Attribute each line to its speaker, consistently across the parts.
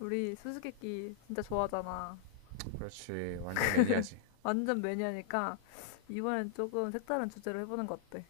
Speaker 1: 우리 수수께끼 진짜 좋아하잖아.
Speaker 2: 그렇지. 완전 매니아지.
Speaker 1: 완전 매니아니까 이번엔 조금 색다른 주제로 해보는 거 어때?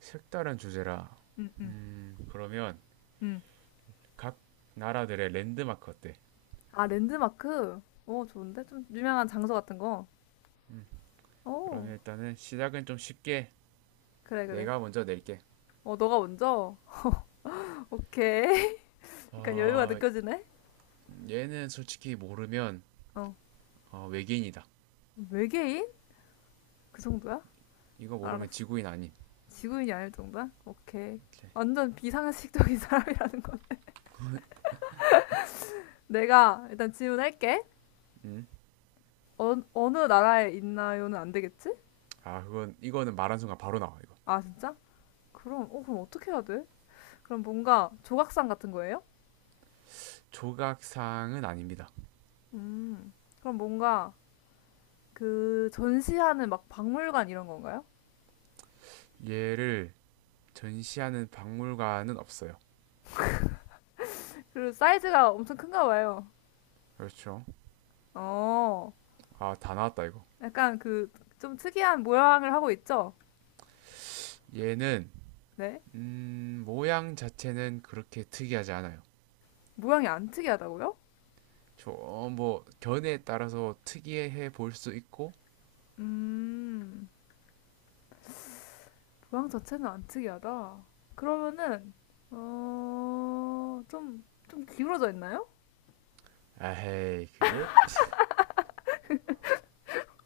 Speaker 2: 색다른 주제라.
Speaker 1: 응, 응,
Speaker 2: 그러면
Speaker 1: 응.
Speaker 2: 각 나라들의 랜드마크 어때?
Speaker 1: 아, 랜드마크? 어, 좋은데? 좀 유명한 장소 같은 거? 어,
Speaker 2: 그러면 일단은 시작은 좀 쉽게
Speaker 1: 그래, 그래.
Speaker 2: 내가 먼저 낼게.
Speaker 1: 어, 너가 먼저? 오케이. 약간 여유가
Speaker 2: 어,
Speaker 1: 느껴지네?
Speaker 2: 얘는 솔직히 모르면
Speaker 1: 어.
Speaker 2: 외계인이다.
Speaker 1: 외계인? 그 정도야?
Speaker 2: 이거 모르면
Speaker 1: 알았어.
Speaker 2: 지구인 아님.
Speaker 1: 지구인이 아닐 정도야? 오케이.
Speaker 2: 오케이.
Speaker 1: 완전 비상식적인 사람이라는 건. 내가 일단 질문할게. 어느 나라에 있나요는 안 되겠지?
Speaker 2: 아, 그건 이거는 말한 순간 바로 나와 이거.
Speaker 1: 아, 진짜? 그럼 어떻게 해야 돼? 그럼 뭔가 조각상 같은 거예요?
Speaker 2: 조각상은 아닙니다.
Speaker 1: 음, 그럼 뭔가 그 전시하는 막 박물관 이런 건가요?
Speaker 2: 얘를 전시하는 박물관은 없어요.
Speaker 1: 그리고 사이즈가 엄청 큰가 봐요.
Speaker 2: 그렇죠.
Speaker 1: 어,
Speaker 2: 아, 다 나왔다 이거.
Speaker 1: 약간 그 좀 특이한 모양을 하고 있죠?
Speaker 2: 얘는
Speaker 1: 네?
Speaker 2: 모양 자체는 그렇게 특이하지 않아요.
Speaker 1: 모양이 안 특이하다고요?
Speaker 2: 저뭐 견해에 따라서 특이해 볼 수 있고
Speaker 1: 음, 모양 자체는 안 특이하다. 그러면은, 어, 좀, 좀 기울어져 있나요?
Speaker 2: 에이 그게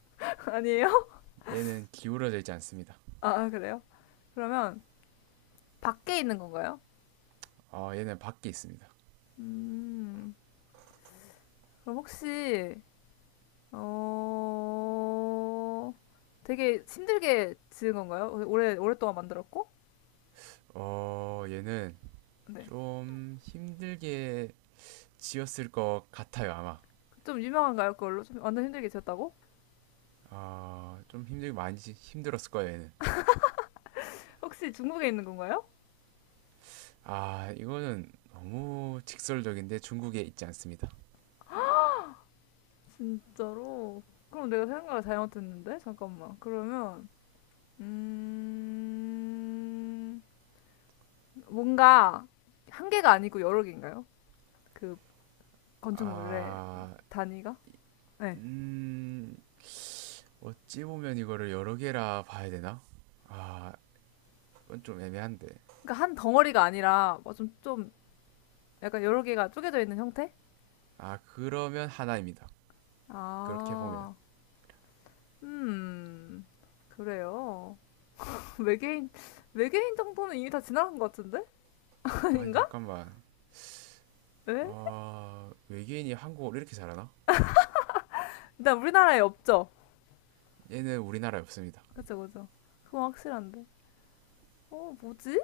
Speaker 1: 아니에요?
Speaker 2: 얘는 기울어져 있지 않습니다.
Speaker 1: 아, 그래요? 그러면 밖에 있는 건가요?
Speaker 2: 얘는 밖에 있습니다.
Speaker 1: 음, 그럼 혹시 어 되게 힘들게 지은 건가요? 오래 오랫동안 만들었고?
Speaker 2: 얘는
Speaker 1: 네.
Speaker 2: 좀 힘들게 지었을 것 같아요 아마.
Speaker 1: 좀 유명한가요? 그걸로 좀 완전 힘들게 지었다고?
Speaker 2: 아좀 힘들게 많이 힘들었을 거예요 얘는.
Speaker 1: 혹시 중국에 있는 건가요?
Speaker 2: 아 이거는 너무 직설적인데 중국에 있지 않습니다.
Speaker 1: 진짜로? 그럼 내가 생각을 잘못했는데 잠깐만. 그러면 음 뭔가 한 개가 아니고 여러 개인가요? 그 건축물의
Speaker 2: 아,
Speaker 1: 단위가? 네.
Speaker 2: 음. 어찌 보면 이거를 여러 개라 봐야 되나? 아, 이건 좀 애매한데.
Speaker 1: 그러니까 한 덩어리가 아니라 뭐 좀 약간 여러 개가 쪼개져 있는 형태?
Speaker 2: 아, 그러면 하나입니다. 그렇게 보면.
Speaker 1: 아. 음. 그래요. 외계인 외계인 정도는 이미 다 지나간 것 같은데?
Speaker 2: 아니,
Speaker 1: 아닌가?
Speaker 2: 잠깐만.
Speaker 1: 왜?
Speaker 2: 외계인이 한국어를 이렇게 잘하나?
Speaker 1: 일단 우리나라에 없죠.
Speaker 2: 얘는 우리나라에 없습니다.
Speaker 1: 그죠, 그죠. 그건 확실한데. 어, 뭐지?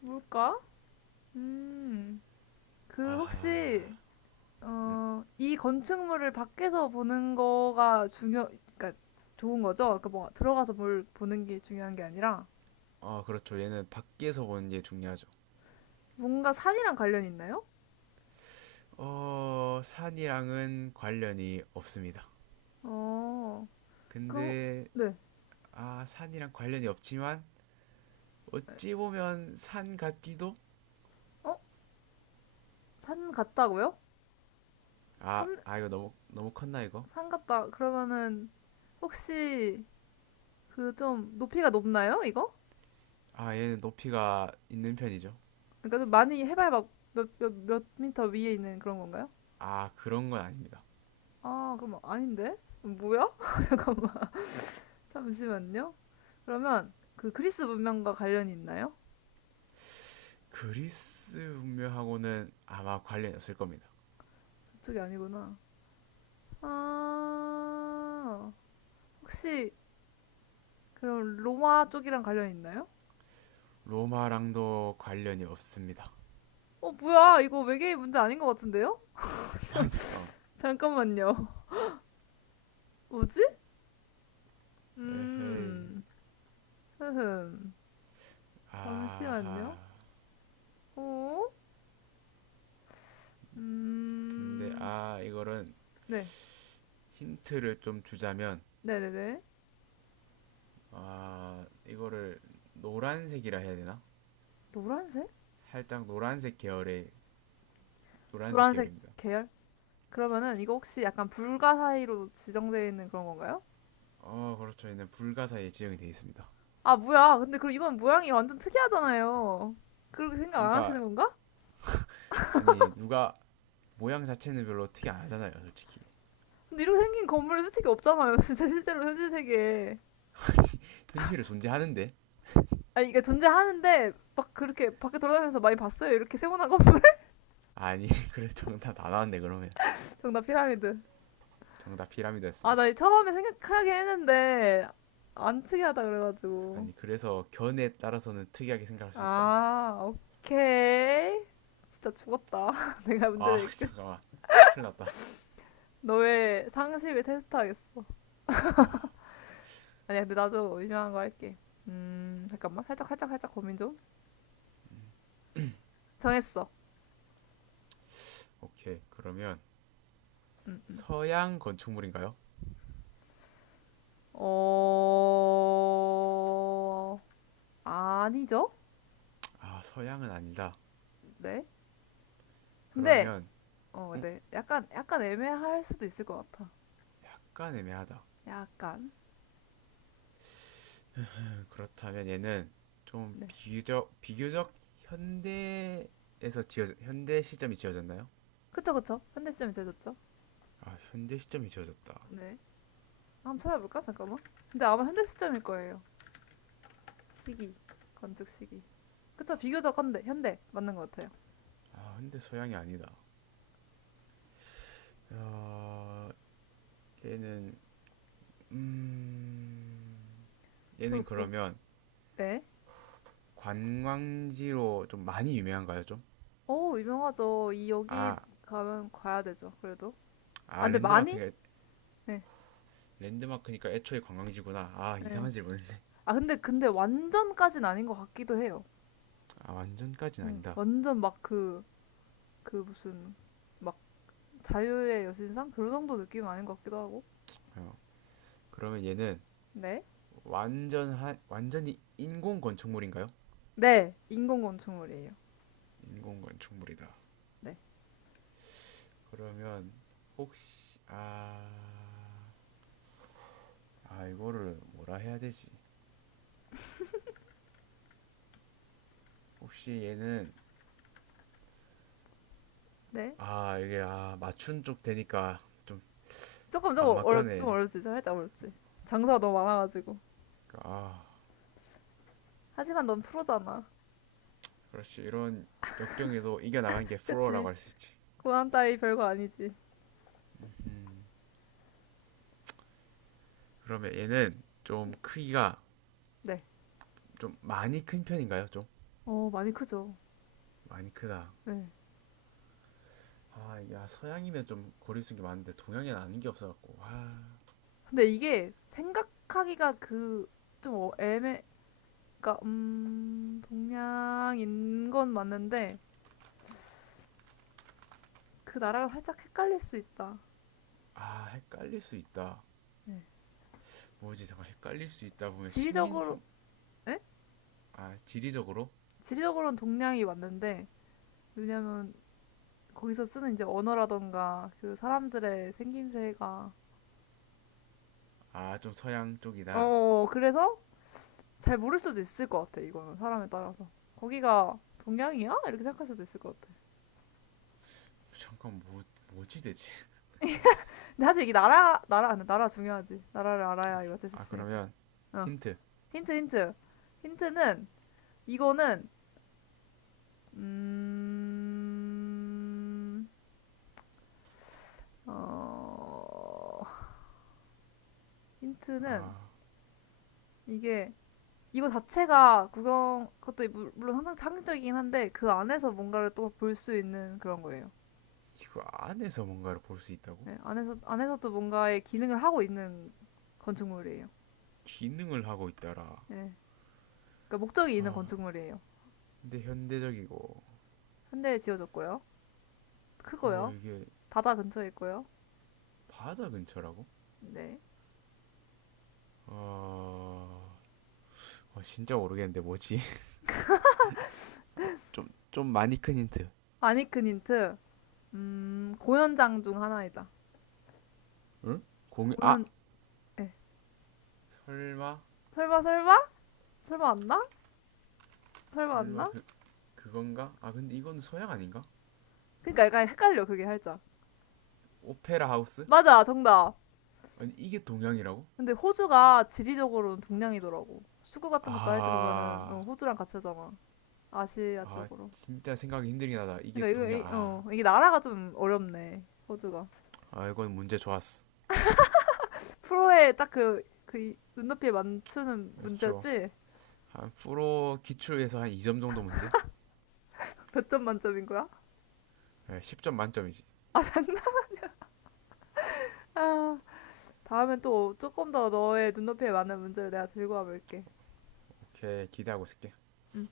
Speaker 1: 뭘까? 음. 그 혹시 이 건축물을 밖에서 보는 거가 중요 그러니까 좋은 거죠? 그러니까 뭐 들어가서 뭘 보는 게 중요한 게 아니라
Speaker 2: 어, 그렇죠. 얘는 밖에서 보는 게 중요하죠.
Speaker 1: 뭔가 산이랑 관련이 있나요?
Speaker 2: 어, 산이랑은 관련이 없습니다.
Speaker 1: 어. 그럼
Speaker 2: 근데,
Speaker 1: 네.
Speaker 2: 아, 산이랑 관련이 없지만, 어찌 보면 산 같기도?
Speaker 1: 어? 산 같다고요?
Speaker 2: 아,
Speaker 1: 삼,
Speaker 2: 아, 이거 너무, 너무 컸나, 이거?
Speaker 1: 삼 같다 그러면은 혹시 그 좀 높이가 높나요, 이거?
Speaker 2: 아, 얘는 높이가 있는 편이죠.
Speaker 1: 그러니까 좀 많이 해발 막 몇 미터 위에 있는 그런 건가요?
Speaker 2: 아, 그런 건 아닙니다.
Speaker 1: 아, 그럼 아닌데? 뭐야? 잠깐만. 잠시만요. 그러면 그 그리스 문명과 관련이 있나요?
Speaker 2: 그리스 문명하고는 아마 관련이 없을 겁니다.
Speaker 1: 그쪽이 아니구나. 아, 혹시 그럼 로마 쪽이랑 관련이 있나요?
Speaker 2: 로마랑도 관련이 없습니다.
Speaker 1: 뭐야. 이거 외계인 문제 아닌 것 같은데요?
Speaker 2: 아 잠깐만.
Speaker 1: 잠깐만요. 뭐지?
Speaker 2: 에헤이.
Speaker 1: 음, 흐흠.
Speaker 2: 아하.
Speaker 1: 잠시만요. 어?
Speaker 2: 근데
Speaker 1: 음.
Speaker 2: 이거는
Speaker 1: 네.
Speaker 2: 힌트를 좀 주자면
Speaker 1: 네네네.
Speaker 2: 이거를 노란색이라 해야 되나?
Speaker 1: 노란색?
Speaker 2: 살짝 노란색
Speaker 1: 노란색
Speaker 2: 계열입니다.
Speaker 1: 계열? 그러면은 이거 혹시 약간 불가 사이로 지정되어 있는 그런 건가요?
Speaker 2: 어 그렇죠. 얘는 불가사에 지정이 되어 있습니다.
Speaker 1: 아, 뭐야. 근데 그럼 이건 모양이 완전 특이하잖아요. 그렇게 생각 안
Speaker 2: 그러니까
Speaker 1: 하시는 건가?
Speaker 2: 아니 누가 모양 자체는 별로 특이 안 하잖아요, 솔직히.
Speaker 1: 근데 이렇게 생긴 건물이 솔직히 없잖아요. 진짜 실제로 현실 세계에.
Speaker 2: 현실에 존재하는데.
Speaker 1: 아니, 이게 존재하는데 막 그렇게 밖에 돌아다니면서 많이 봤어요. 이렇게 세모난 건물.
Speaker 2: 아니 그래 정답 다 나왔네 그러면.
Speaker 1: 정답 피라미드.
Speaker 2: 정답
Speaker 1: 아, 나
Speaker 2: 피라미드였습니다.
Speaker 1: 처음에 생각하긴 했는데 안 특이하다 그래가지고.
Speaker 2: 아니 그래서 견에 따라서는 특이하게 생각할 수 있다.
Speaker 1: 아, 오케이. 진짜 죽었다. 내가 문제
Speaker 2: 아
Speaker 1: 낼게.
Speaker 2: 잠깐만 큰일 났다.
Speaker 1: 너의 상식을 테스트하겠어.
Speaker 2: 아
Speaker 1: 아니야, 근데 나도 유명한 거 할게. 잠깐만. 살짝, 살짝, 살짝 고민 좀. 정했어.
Speaker 2: 오케이 그러면
Speaker 1: 음, 음.
Speaker 2: 서양 건축물인가요?
Speaker 1: 어, 아니죠?
Speaker 2: 아 서양은 아니다.
Speaker 1: 네. 근데,
Speaker 2: 그러면
Speaker 1: 어,
Speaker 2: 음,
Speaker 1: 네. 약간, 약간 애매할 수도 있을 것 같아.
Speaker 2: 약간 애매하다.
Speaker 1: 약간.
Speaker 2: 그렇다면 얘는 좀
Speaker 1: 네.
Speaker 2: 비교적 현대 시점이 지어졌나요?
Speaker 1: 그쵸, 그쵸. 현대 시점이 제졌죠?
Speaker 2: 아 현대 시점이 지어졌다.
Speaker 1: 네. 한번 찾아볼까? 잠깐만. 근데 아마 현대 시점일 거예요. 시기. 건축 시기. 그쵸, 비교적 현대, 현대 맞는 것 같아요.
Speaker 2: 아 근데 서양이 아니다. 야, 얘는 음 얘는
Speaker 1: 후,
Speaker 2: 그러면
Speaker 1: 네.
Speaker 2: 관광지로 좀 많이 유명한가요? 좀?
Speaker 1: 오, 유명하죠. 이 여기
Speaker 2: 아,
Speaker 1: 가면 가야 되죠. 그래도. 아,
Speaker 2: 아
Speaker 1: 근데 많이?
Speaker 2: 랜드마크니까
Speaker 1: 네,
Speaker 2: 랜드마크니까 애초에 관광지구나. 아
Speaker 1: 네.
Speaker 2: 이상한 질문인데.
Speaker 1: 아, 근데 완전까진 아닌 것 같기도 해요.
Speaker 2: 아 완전까지는
Speaker 1: 응.
Speaker 2: 아니다.
Speaker 1: 완전 막 그 무슨 막 자유의 여신상 그 정도 느낌은 아닌 것 같기도 하고.
Speaker 2: 어. 그러면 얘는
Speaker 1: 네,
Speaker 2: 완전히 인공 건축물인가요?
Speaker 1: 네, 인공 건축물이에요.
Speaker 2: 인공 건축물이다.
Speaker 1: 네,
Speaker 2: 그러면 혹시 아, 이거를 뭐라 해야 되지? 혹시 얘는
Speaker 1: 네.
Speaker 2: 아 이게 맞춘 쪽 되니까 좀
Speaker 1: 조금 조금 좀
Speaker 2: 막막하네.
Speaker 1: 어렵지, 살짝 어렵지. 장사가 너무 많아가지고.
Speaker 2: 아
Speaker 1: 하지만 넌 프로잖아.
Speaker 2: 그렇지. 이런 역경에도 이겨나가는 게
Speaker 1: 그치?
Speaker 2: 프로라고 할 수 있지.
Speaker 1: 고난 따위 별거 아니지.
Speaker 2: 그러면 얘는 좀 크기가
Speaker 1: 네.
Speaker 2: 좀 많이 큰 편인가요? 좀
Speaker 1: 어, 많이 크죠.
Speaker 2: 많이 크다.
Speaker 1: 네.
Speaker 2: 아, 야, 서양이면 좀 거리 있는 기 많은데 동양에는 아는 게 없어갖고.
Speaker 1: 근데 이게 생각하기가 그, 좀 어- 애매, 그니까, 동양인 건 맞는데, 그 나라가 살짝 헷갈릴 수 있다.
Speaker 2: 헷갈릴 수 있다.
Speaker 1: 네.
Speaker 2: 뭐지? 잠깐 헷갈릴 수 있다 보면 식민
Speaker 1: 지리적으로,
Speaker 2: 함,
Speaker 1: 에?
Speaker 2: 아, 지리적으로?
Speaker 1: 지리적으로는 동양이 맞는데, 왜냐면, 거기서 쓰는 이제 언어라던가, 그 사람들의 생김새가,
Speaker 2: 아, 좀 서양
Speaker 1: 어,
Speaker 2: 쪽이다.
Speaker 1: 어, 어, 그래서 잘 모를 수도 있을 것 같아, 이거는. 사람에 따라서. 거기가 동양이야? 이렇게 생각할 수도 있을 것 같아.
Speaker 2: 잠깐 뭐지 대체?
Speaker 1: 근데 사실 이게 나라, 나라, 안 돼. 나라 중요하지. 나라를 알아야 이거 어쩔 수
Speaker 2: 아,
Speaker 1: 있으니까.
Speaker 2: 그러면
Speaker 1: 어.
Speaker 2: 힌트.
Speaker 1: 힌트, 힌트. 힌트는, 이거는, 음, 어, 힌트는, 이게, 이거 자체가 구경, 그것도 물론 항상 상징적이긴 한데, 그 안에서 뭔가를 또 볼 수 있는 그런 거예요.
Speaker 2: 이거 안에서 뭔가를 볼 수 있다고?
Speaker 1: 네, 안에서, 안에서도 뭔가의 기능을 하고 있는 건축물이에요.
Speaker 2: 기능을 하고 있다라.
Speaker 1: 네. 그러니까 목적이 있는 건축물이에요.
Speaker 2: 근데 현대적이고
Speaker 1: 현대에 지어졌고요. 크고요.
Speaker 2: 이게
Speaker 1: 바다 근처에 있고요.
Speaker 2: 바다 근처라고?
Speaker 1: 네.
Speaker 2: 어, 진짜 모르겠는데 뭐지? 좀 많이 큰 힌트.
Speaker 1: 아니큰 힌트. 공연장 중 하나이다.
Speaker 2: 응? 공유, 아!
Speaker 1: 공연, 예.
Speaker 2: 설마?
Speaker 1: 설마, 설마? 설마 안 나? 설마 안
Speaker 2: 설마
Speaker 1: 나?
Speaker 2: 그건가? 아, 근데 이건 서양 아닌가?
Speaker 1: 그러니까 약간 헷갈려, 그게 살짝.
Speaker 2: 오페라 하우스?
Speaker 1: 맞아, 정답.
Speaker 2: 아니, 이게 동양이라고?
Speaker 1: 근데 호주가 지리적으로는 동양이더라고. 축구 같은 것도 할 때 보면은,
Speaker 2: 아,
Speaker 1: 호주랑 같이 하잖아. 아시아 쪽으로.
Speaker 2: 진짜 생각이 힘들긴 하다. 이게
Speaker 1: 그러니까
Speaker 2: 동양, 아.
Speaker 1: 이게 나라가 좀 어렵네, 호주가.
Speaker 2: 아, 이건 문제 좋았어.
Speaker 1: 프로에 딱 눈높이에 맞추는
Speaker 2: 그렇죠.
Speaker 1: 문제였지?
Speaker 2: 한 프로 기출에서 한 2점 정도 문제?
Speaker 1: 몇 점 만점인 거야?
Speaker 2: 네, 10점 만점이지.
Speaker 1: 장난, 아. 다음엔 또 조금 더 너의 눈높이에 맞는 문제를 내가 들고 와볼게.
Speaker 2: 오케이, 기대하고 있을게.
Speaker 1: 음.